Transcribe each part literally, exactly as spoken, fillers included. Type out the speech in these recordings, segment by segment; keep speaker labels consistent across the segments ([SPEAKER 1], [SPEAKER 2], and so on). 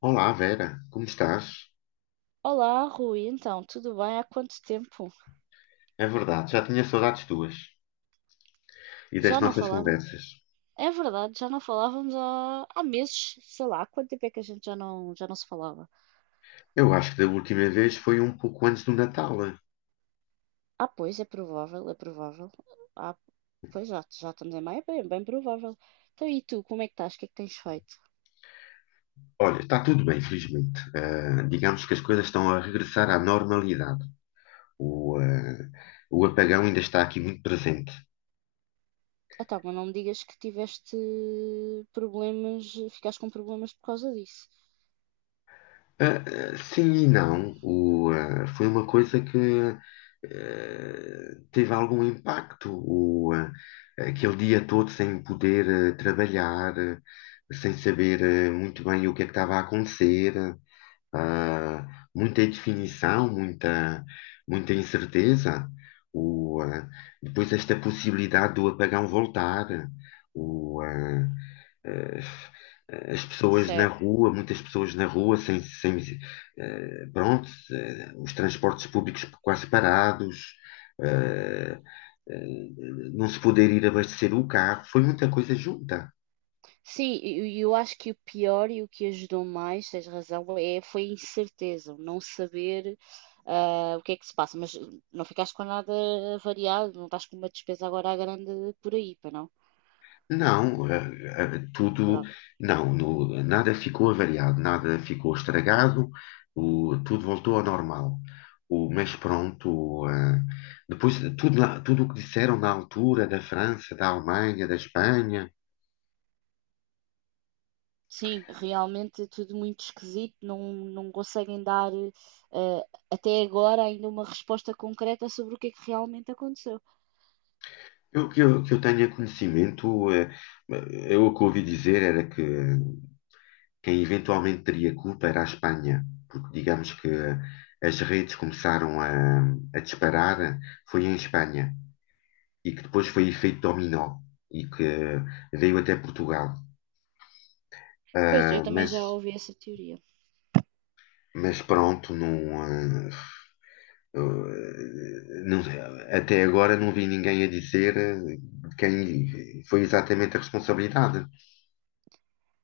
[SPEAKER 1] Olá, Vera, como estás?
[SPEAKER 2] Olá, Rui, então, tudo bem? Há quanto tempo?
[SPEAKER 1] É verdade, já tinha saudades tuas e das
[SPEAKER 2] Já não
[SPEAKER 1] nossas
[SPEAKER 2] falávamos?
[SPEAKER 1] conversas.
[SPEAKER 2] É verdade, já não falávamos há, há meses, sei lá, há quanto tempo é que a gente já não, já não se falava?
[SPEAKER 1] Eu acho que da última vez foi um pouco antes do Natal.
[SPEAKER 2] Ah, pois, é provável, é provável. Ah, Pois já, já estamos em maio, é bem, bem provável. Então, e tu, como é que estás? O que é que tens feito?
[SPEAKER 1] Olha, está tudo bem, felizmente. Ah, digamos que as coisas estão a regressar à normalidade. O, ah, o apagão ainda está aqui muito presente.
[SPEAKER 2] Ah, tá, mas não me digas que tiveste problemas, ficaste com problemas por causa disso.
[SPEAKER 1] Ah, ah, sim e não. O, ah, foi uma coisa que eh, teve algum impacto o, eh, aquele dia todo sem poder eh, trabalhar, eh, sem saber eh, muito bem o que é que estava a acontecer, ah, muita indefinição, muita, muita incerteza. O, ah, Depois esta possibilidade do apagão voltar, o, ah, eh, as pessoas na rua, muitas pessoas na rua, sem, sem, eh, pronto, eh, os transportes públicos quase parados, eh, eh, não se poder ir abastecer o carro, foi muita coisa junta.
[SPEAKER 2] Sim, e eu acho que o pior e o que ajudou mais, tens razão, é, foi a incerteza, o não saber ah, o que é que se passa, mas não ficaste com nada variado, não estás com uma despesa agora à grande por aí, para não?
[SPEAKER 1] Não, eh, eh, tudo,
[SPEAKER 2] Pronto.
[SPEAKER 1] não, no- nada ficou avariado, nada ficou estragado, o- tudo voltou ao normal. O, mas pronto, eh, depois tudo, na- tudo o que disseram na altura da França, da Alemanha, da Espanha.
[SPEAKER 2] Sim, realmente é tudo muito esquisito, não, não conseguem dar ah, até agora ainda uma resposta concreta sobre o que é que realmente aconteceu.
[SPEAKER 1] Eu que, eu que eu tenha conhecimento, eh, eu o que ouvi dizer era que quem eventualmente teria culpa era a Espanha, porque digamos que as redes começaram a, a disparar, foi em Espanha, e que depois foi efeito dominó, e que veio até Portugal.
[SPEAKER 2] Pois, eu
[SPEAKER 1] Ah,
[SPEAKER 2] também já
[SPEAKER 1] mas,
[SPEAKER 2] ouvi essa teoria.
[SPEAKER 1] mas pronto, não. ah, eh, não- Até agora não vi ninguém a dizer eh, de quem foi exatamente a responsabilidade.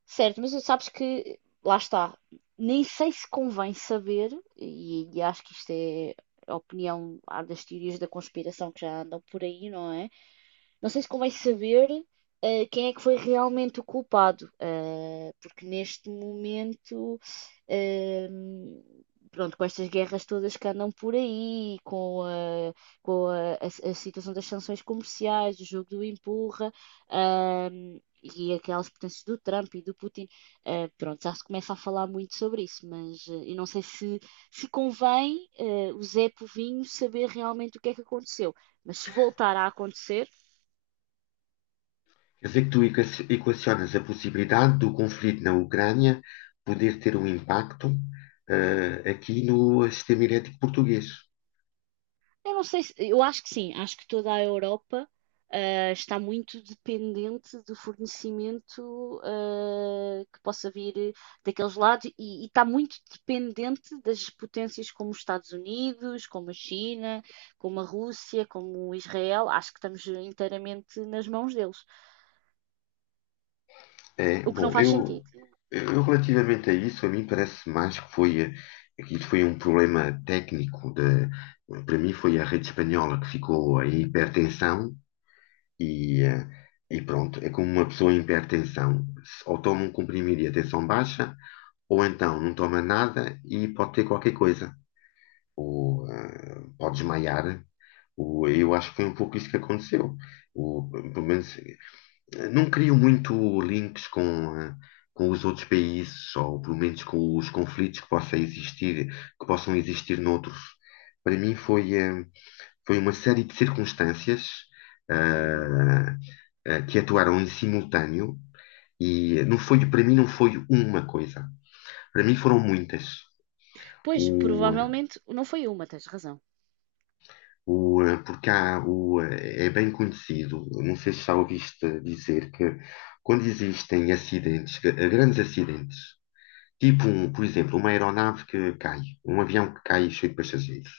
[SPEAKER 2] Certo, mas sabes que, lá está, nem sei se convém saber, e, e acho que isto é a opinião há das teorias da conspiração que já andam por aí, não é? Não sei se convém saber eh, quem é que foi realmente o culpado, eh, porque neste momento, eh, pronto, com estas guerras todas que andam por aí, com a, com a, a- a situação das sanções comerciais, o jogo do empurra, ahm, e aquelas potências do Trump e do Putin, eh, pronto, já se começa a falar muito sobre isso, mas eh, eu não sei se, se convém eh, o Zé Povinho saber realmente o que é que aconteceu, mas se voltar a acontecer.
[SPEAKER 1] Quer dizer que tu equa- equacionas a possibilidade do conflito na Ucrânia poder ter um impacto eh, aqui no sistema elétrico português.
[SPEAKER 2] Eu não sei se, eu acho que sim, acho que toda a Europa ah, está muito dependente do fornecimento ah, que possa vir daqueles lados e, e está muito dependente das potências como os Estados Unidos, como a China, como a Rússia, como Israel. Acho que estamos inteiramente nas mãos deles,
[SPEAKER 1] É,
[SPEAKER 2] o que não
[SPEAKER 1] bom,
[SPEAKER 2] faz
[SPEAKER 1] eu,
[SPEAKER 2] sentido.
[SPEAKER 1] eu relativamente a isso, a mim parece mais que foi, eh, que isso foi um problema técnico. De, para mim foi a rede espanhola que ficou em hipertensão e, eh, e pronto, é como uma pessoa em hipertensão. Se- Ou toma um comprimido e a tensão baixa, ou então não toma nada e pode ter qualquer coisa. ou ah, pode desmaiar. O, eu acho que foi um pouco isso que aconteceu. O, pelo menos, eh, não crio muito links com, ah, com os outros países, ou pelo menos com os conflitos que possa existir, que possam existir noutros. Para mim foi, eh, foi uma série de circunstâncias
[SPEAKER 2] Uhum.
[SPEAKER 1] ah, ah, que atuaram em simultâneo e não foi, para mim não foi uma coisa. Para mim foram muitas.
[SPEAKER 2] Pois, provavelmente não foi uma, tens razão.
[SPEAKER 1] O, eh, porque há, o, eh, é bem conhecido, não sei se já ouviste dizer que quando existem acidentes, que- eh, grandes acidentes, tipo, um, por exemplo, uma aeronave que cai, um avião que cai cheio de passageiros,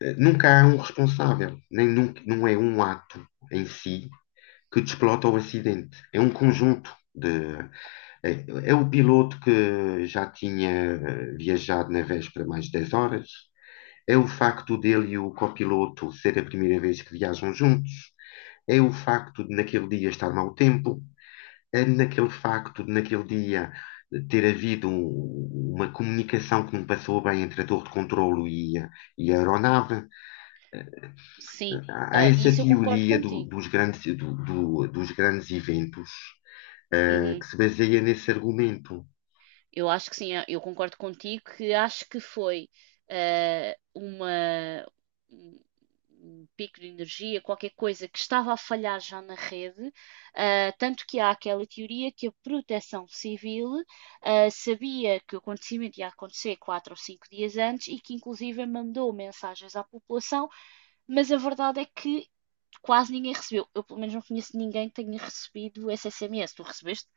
[SPEAKER 1] eh, nunca há um responsável, nem nunca, não é um ato em si que desplota o acidente, é um conjunto. De, é, é o piloto que já tinha eh, viajado na véspera mais de dez horas, é o facto dele e o copiloto ser a primeira vez que viajam juntos. É o facto de naquele dia estar mau tempo. É naquele facto de naquele dia ter havido um- uma comunicação que não passou bem entre a torre de controlo e a, e a aeronave.
[SPEAKER 2] Sim,
[SPEAKER 1] Há
[SPEAKER 2] ah,
[SPEAKER 1] essa
[SPEAKER 2] isso eu concordo
[SPEAKER 1] teoria do- dos
[SPEAKER 2] contigo.
[SPEAKER 1] grandes, do- do- dos grandes eventos, eh, que
[SPEAKER 2] Uhum.
[SPEAKER 1] se baseia nesse argumento.
[SPEAKER 2] Eu acho que sim, eu eu concordo contigo que acho que foi ah, uma, um um pico de energia, qualquer coisa que estava a falhar já na rede, ah, tanto que há aquela teoria que a proteção civil ah, sabia que o acontecimento ia acontecer quatro ou cinco dias antes e que inclusive mandou mensagens à população, mas a verdade é que quase ninguém recebeu. Eu pelo menos não conheço ninguém que tenha recebido esse S M S. Tu recebeste?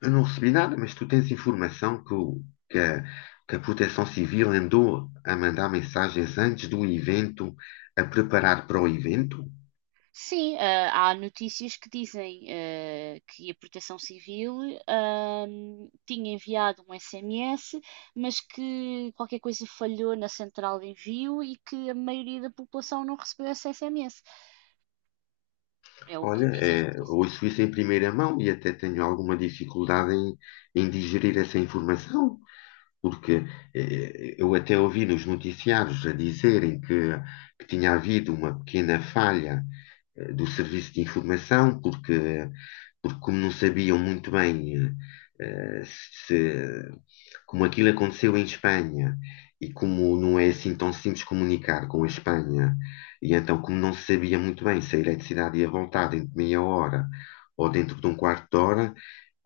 [SPEAKER 1] Eu não recebi nada, mas tu tens informação que, o- que a, que a Proteção Civil andou a mandar mensagens antes do evento, a preparar para o evento?
[SPEAKER 2] Sim, ah, há notícias que dizem ah, que a Proteção Civil ah, tinha enviado um S M S, mas que qualquer coisa falhou na central de envio e que a maioria da população não recebeu esse S M S. É o
[SPEAKER 1] Olha,
[SPEAKER 2] que dizem as
[SPEAKER 1] é,
[SPEAKER 2] notícias.
[SPEAKER 1] ouço isso em primeira mão e até tenho alguma dificuldade em, em digerir essa informação, porque eh, eu até ouvi nos noticiários a dizerem que, que tinha havido uma pequena falha eh, do serviço de informação, porque, porque como não sabiam muito bem eh, se, como aquilo aconteceu em Espanha e como não é assim tão simples comunicar com a Espanha, e então como não se sabia muito bem se a eletricidade ia voltar dentro de meia hora ou dentro de um quarto de hora,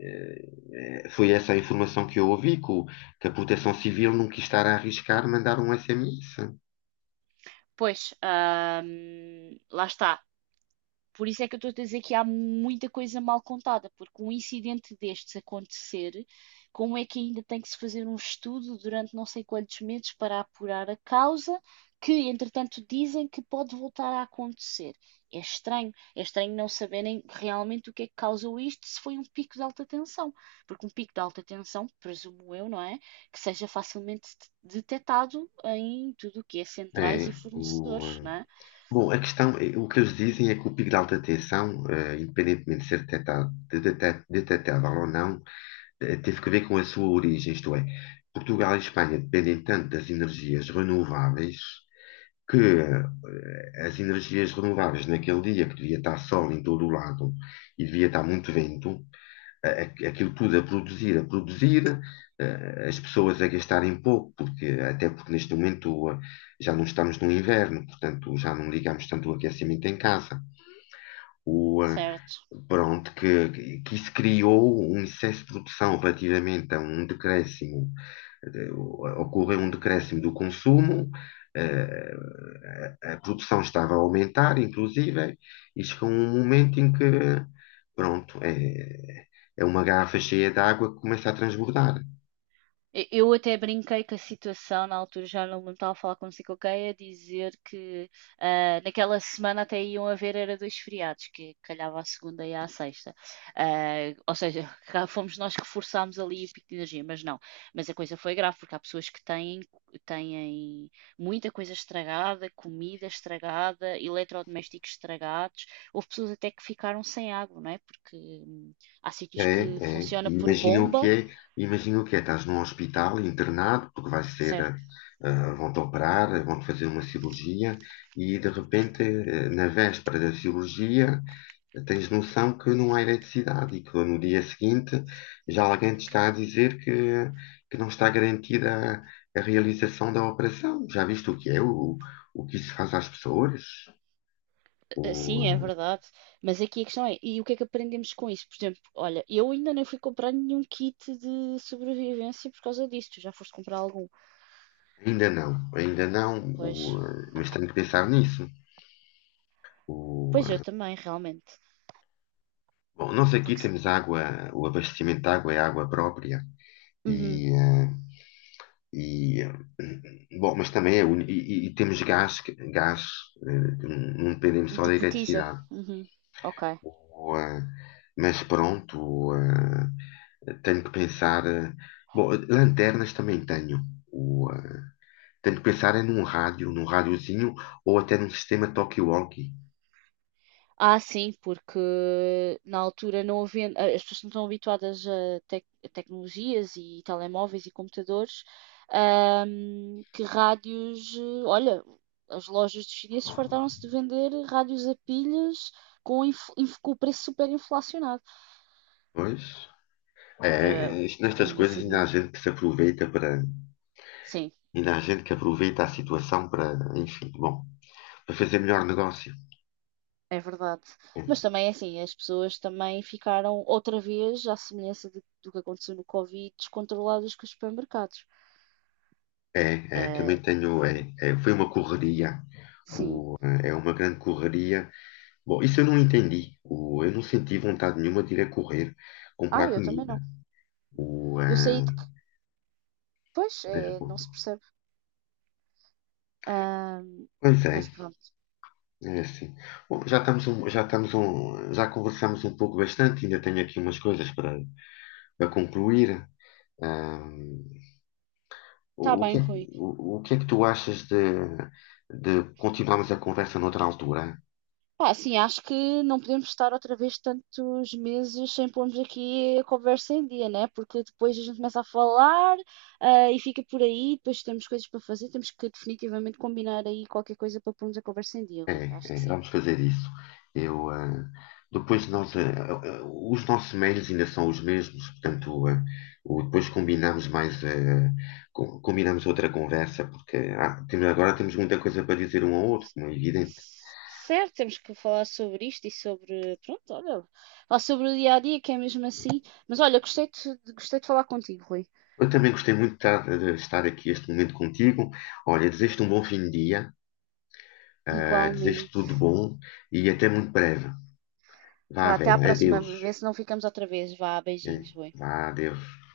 [SPEAKER 1] eh, foi essa a informação que eu ouvi, que, o- que a Proteção Civil não quis estar a arriscar mandar um S M S.
[SPEAKER 2] Pois, ah, lá está. Por isso é que eu estou a dizer que há muita coisa mal contada, porque um incidente destes acontecer, como é que ainda tem que se fazer um estudo durante não sei quantos meses para apurar a causa, que entretanto dizem que pode voltar a acontecer? É estranho, é estranho não saberem realmente o que é que causou isto, se foi um pico de alta tensão, porque um pico de alta tensão, presumo eu, não é? Que seja facilmente detectado em tudo o que é centrais
[SPEAKER 1] É,
[SPEAKER 2] e
[SPEAKER 1] o,
[SPEAKER 2] fornecedores,
[SPEAKER 1] eh,
[SPEAKER 2] não é?
[SPEAKER 1] Bom, a questão, eh, o que eles dizem é que o pico de alta tensão, eh, independentemente de ser detectado, de detec- detectável ou não, eh, teve que ver com a sua origem, isto é, Portugal e Espanha dependem tanto das energias renováveis que eh, as energias renováveis naquele dia que devia estar sol em todo o lado e devia estar muito vento, a- a- aquilo tudo a produzir, a produzir, eh, as pessoas a gastarem pouco, porque até porque neste momento eh, já não estamos no inverno, portanto já não ligamos tanto o aquecimento em casa. O, eh,
[SPEAKER 2] Certo.
[SPEAKER 1] Pronto, que, que que isso criou um excesso de produção relativamente a um decréscimo, eh, ocorreu um decréscimo do consumo, eh, a, a produção estava a aumentar, inclusive, e chegou um momento em que, pronto, é, é uma garrafa cheia de água que começa a transbordar.
[SPEAKER 2] E- Eu até brinquei com a situação na altura, já não me estava a falar consigo, ok, a dizer que ah, naquela semana até iam haver era dois feriados, que calhava à segunda e à sexta. Ah, ou seja, cá fomos nós que forçámos ali o pico de energia, mas não. Mas a coisa foi grave, porque há pessoas que têm, têm muita coisa estragada, comida estragada, eletrodomésticos estragados. Houve pessoas até que ficaram sem água, não é? Porque hum, há sítios que
[SPEAKER 1] É, É.
[SPEAKER 2] funciona por
[SPEAKER 1] Imagina o que
[SPEAKER 2] bomba.
[SPEAKER 1] é, imagina o que é, estás num hospital internado, porque vais ser,
[SPEAKER 2] Certo.
[SPEAKER 1] ah, vão-te operar, vão-te fazer uma cirurgia e de repente, eh, na véspera da cirurgia, tens noção que não há eletricidade e que no dia seguinte já alguém te está a dizer que, que não está garantida a, a realização da operação. Já viste o que é, o, o que isso faz às pessoas?
[SPEAKER 2] Ah, sim, é
[SPEAKER 1] O-
[SPEAKER 2] verdade. Mas aqui a questão é, e o que é que aprendemos com isso? Por exemplo, olha, eu ainda nem fui comprar nenhum kit de sobrevivência por causa disso. Tu já foste comprar algum?
[SPEAKER 1] Ainda não, ainda não,
[SPEAKER 2] Pois,
[SPEAKER 1] o, eh, mas tenho que pensar nisso. O,
[SPEAKER 2] pois eu também, realmente.
[SPEAKER 1] Bom, nós aqui
[SPEAKER 2] Porque,
[SPEAKER 1] temos água, o abastecimento de água é água própria
[SPEAKER 2] uhum,
[SPEAKER 1] e, eh, e, eh, bom, mas também é uni- e, e- e temos gás, que- gás, eh, que não não dependemos só
[SPEAKER 2] de
[SPEAKER 1] da
[SPEAKER 2] botija.
[SPEAKER 1] eletricidade.
[SPEAKER 2] Uhum. Ok.
[SPEAKER 1] O, eh, mas pronto, o, eh, tenho que pensar. Eh, bom, lanternas também tenho. O, eh, Tenho que pensar é num rádio, num rádiozinho ou até num sistema talkie-walkie.
[SPEAKER 2] Ah, sim, porque na altura não havendo, as pessoas não estão habituadas a, tec- a tecnologias e telemóveis e computadores, ahm, que rádios, eh, olha, as lojas dos chineses fartaram-se de vender rádios a pilhas com, inf- inf- com o preço super inflacionado,
[SPEAKER 1] Pois, é,
[SPEAKER 2] porque
[SPEAKER 1] é, isto- nestas
[SPEAKER 2] ninguém
[SPEAKER 1] coisas ainda
[SPEAKER 2] sabia.
[SPEAKER 1] há gente que se aproveita para.
[SPEAKER 2] Sim,
[SPEAKER 1] E na gente que aproveita a situação para, enfim, bom, para fazer melhor negócio.
[SPEAKER 2] é verdade. Mas também é assim, as pessoas também ficaram outra vez, à semelhança de- do que aconteceu no Covid, descontroladas com os supermercados.
[SPEAKER 1] É, é
[SPEAKER 2] Eh,
[SPEAKER 1] também tenho, é, é, foi uma correria,
[SPEAKER 2] sim.
[SPEAKER 1] o- é uma grande correria. Bom, isso eu não entendi. O, eu não senti vontade nenhuma de ir a correr
[SPEAKER 2] Ah,
[SPEAKER 1] comprar
[SPEAKER 2] eu também
[SPEAKER 1] comida.
[SPEAKER 2] não.
[SPEAKER 1] O,
[SPEAKER 2] Eu saí
[SPEAKER 1] ah,
[SPEAKER 2] depois
[SPEAKER 1] mas,
[SPEAKER 2] é,
[SPEAKER 1] bom,
[SPEAKER 2] não se percebe. Ahm,
[SPEAKER 1] pois é,
[SPEAKER 2] mas pronto.
[SPEAKER 1] é assim. Bom, já estamos um, já estamos um, já conversamos um pouco bastante, ainda tenho aqui umas coisas para, para concluir. Ah,
[SPEAKER 2] Está
[SPEAKER 1] O, o que
[SPEAKER 2] bem,
[SPEAKER 1] é, que-
[SPEAKER 2] Rui.
[SPEAKER 1] o, o que é que tu achas de, de continuarmos a conversa noutra altura?
[SPEAKER 2] Pá, sim, acho que não podemos estar outra vez tantos meses sem pormos aqui a conversa em dia, né? Porque depois a gente começa a falar, ah, e fica por aí, depois temos coisas para fazer, temos que definitivamente combinar aí qualquer coisa para pormos a conversa em dia, Rui. Acho que
[SPEAKER 1] É, é,
[SPEAKER 2] sim.
[SPEAKER 1] vamos fazer isso. Eu, ah, depois nós, ah, ah, ah, Os nossos mails ainda são os mesmos, portanto, ah, o- depois combinamos mais, ah, com- combinamos outra conversa, porque ah, temos- agora temos muita coisa para dizer um ao outro, como é evidente.
[SPEAKER 2] Certo, temos que falar sobre isto e sobre, pronto, olha, falar sobre o dia a dia, que é mesmo assim. Mas olha, gostei de, gostei de falar contigo, Rui.
[SPEAKER 1] Eu também gostei muito de estar, de estar aqui este momento contigo. Olha, desejo-te um bom fim de dia, ah, desejo-te tudo de
[SPEAKER 2] Igualmente.
[SPEAKER 1] bom e até muito breve. Vá,
[SPEAKER 2] Vá, até à
[SPEAKER 1] velho,
[SPEAKER 2] próxima
[SPEAKER 1] adeus.
[SPEAKER 2] vez, se não ficamos outra vez. Vá,
[SPEAKER 1] Né?
[SPEAKER 2] beijinhos, boi.
[SPEAKER 1] Vá, adeus.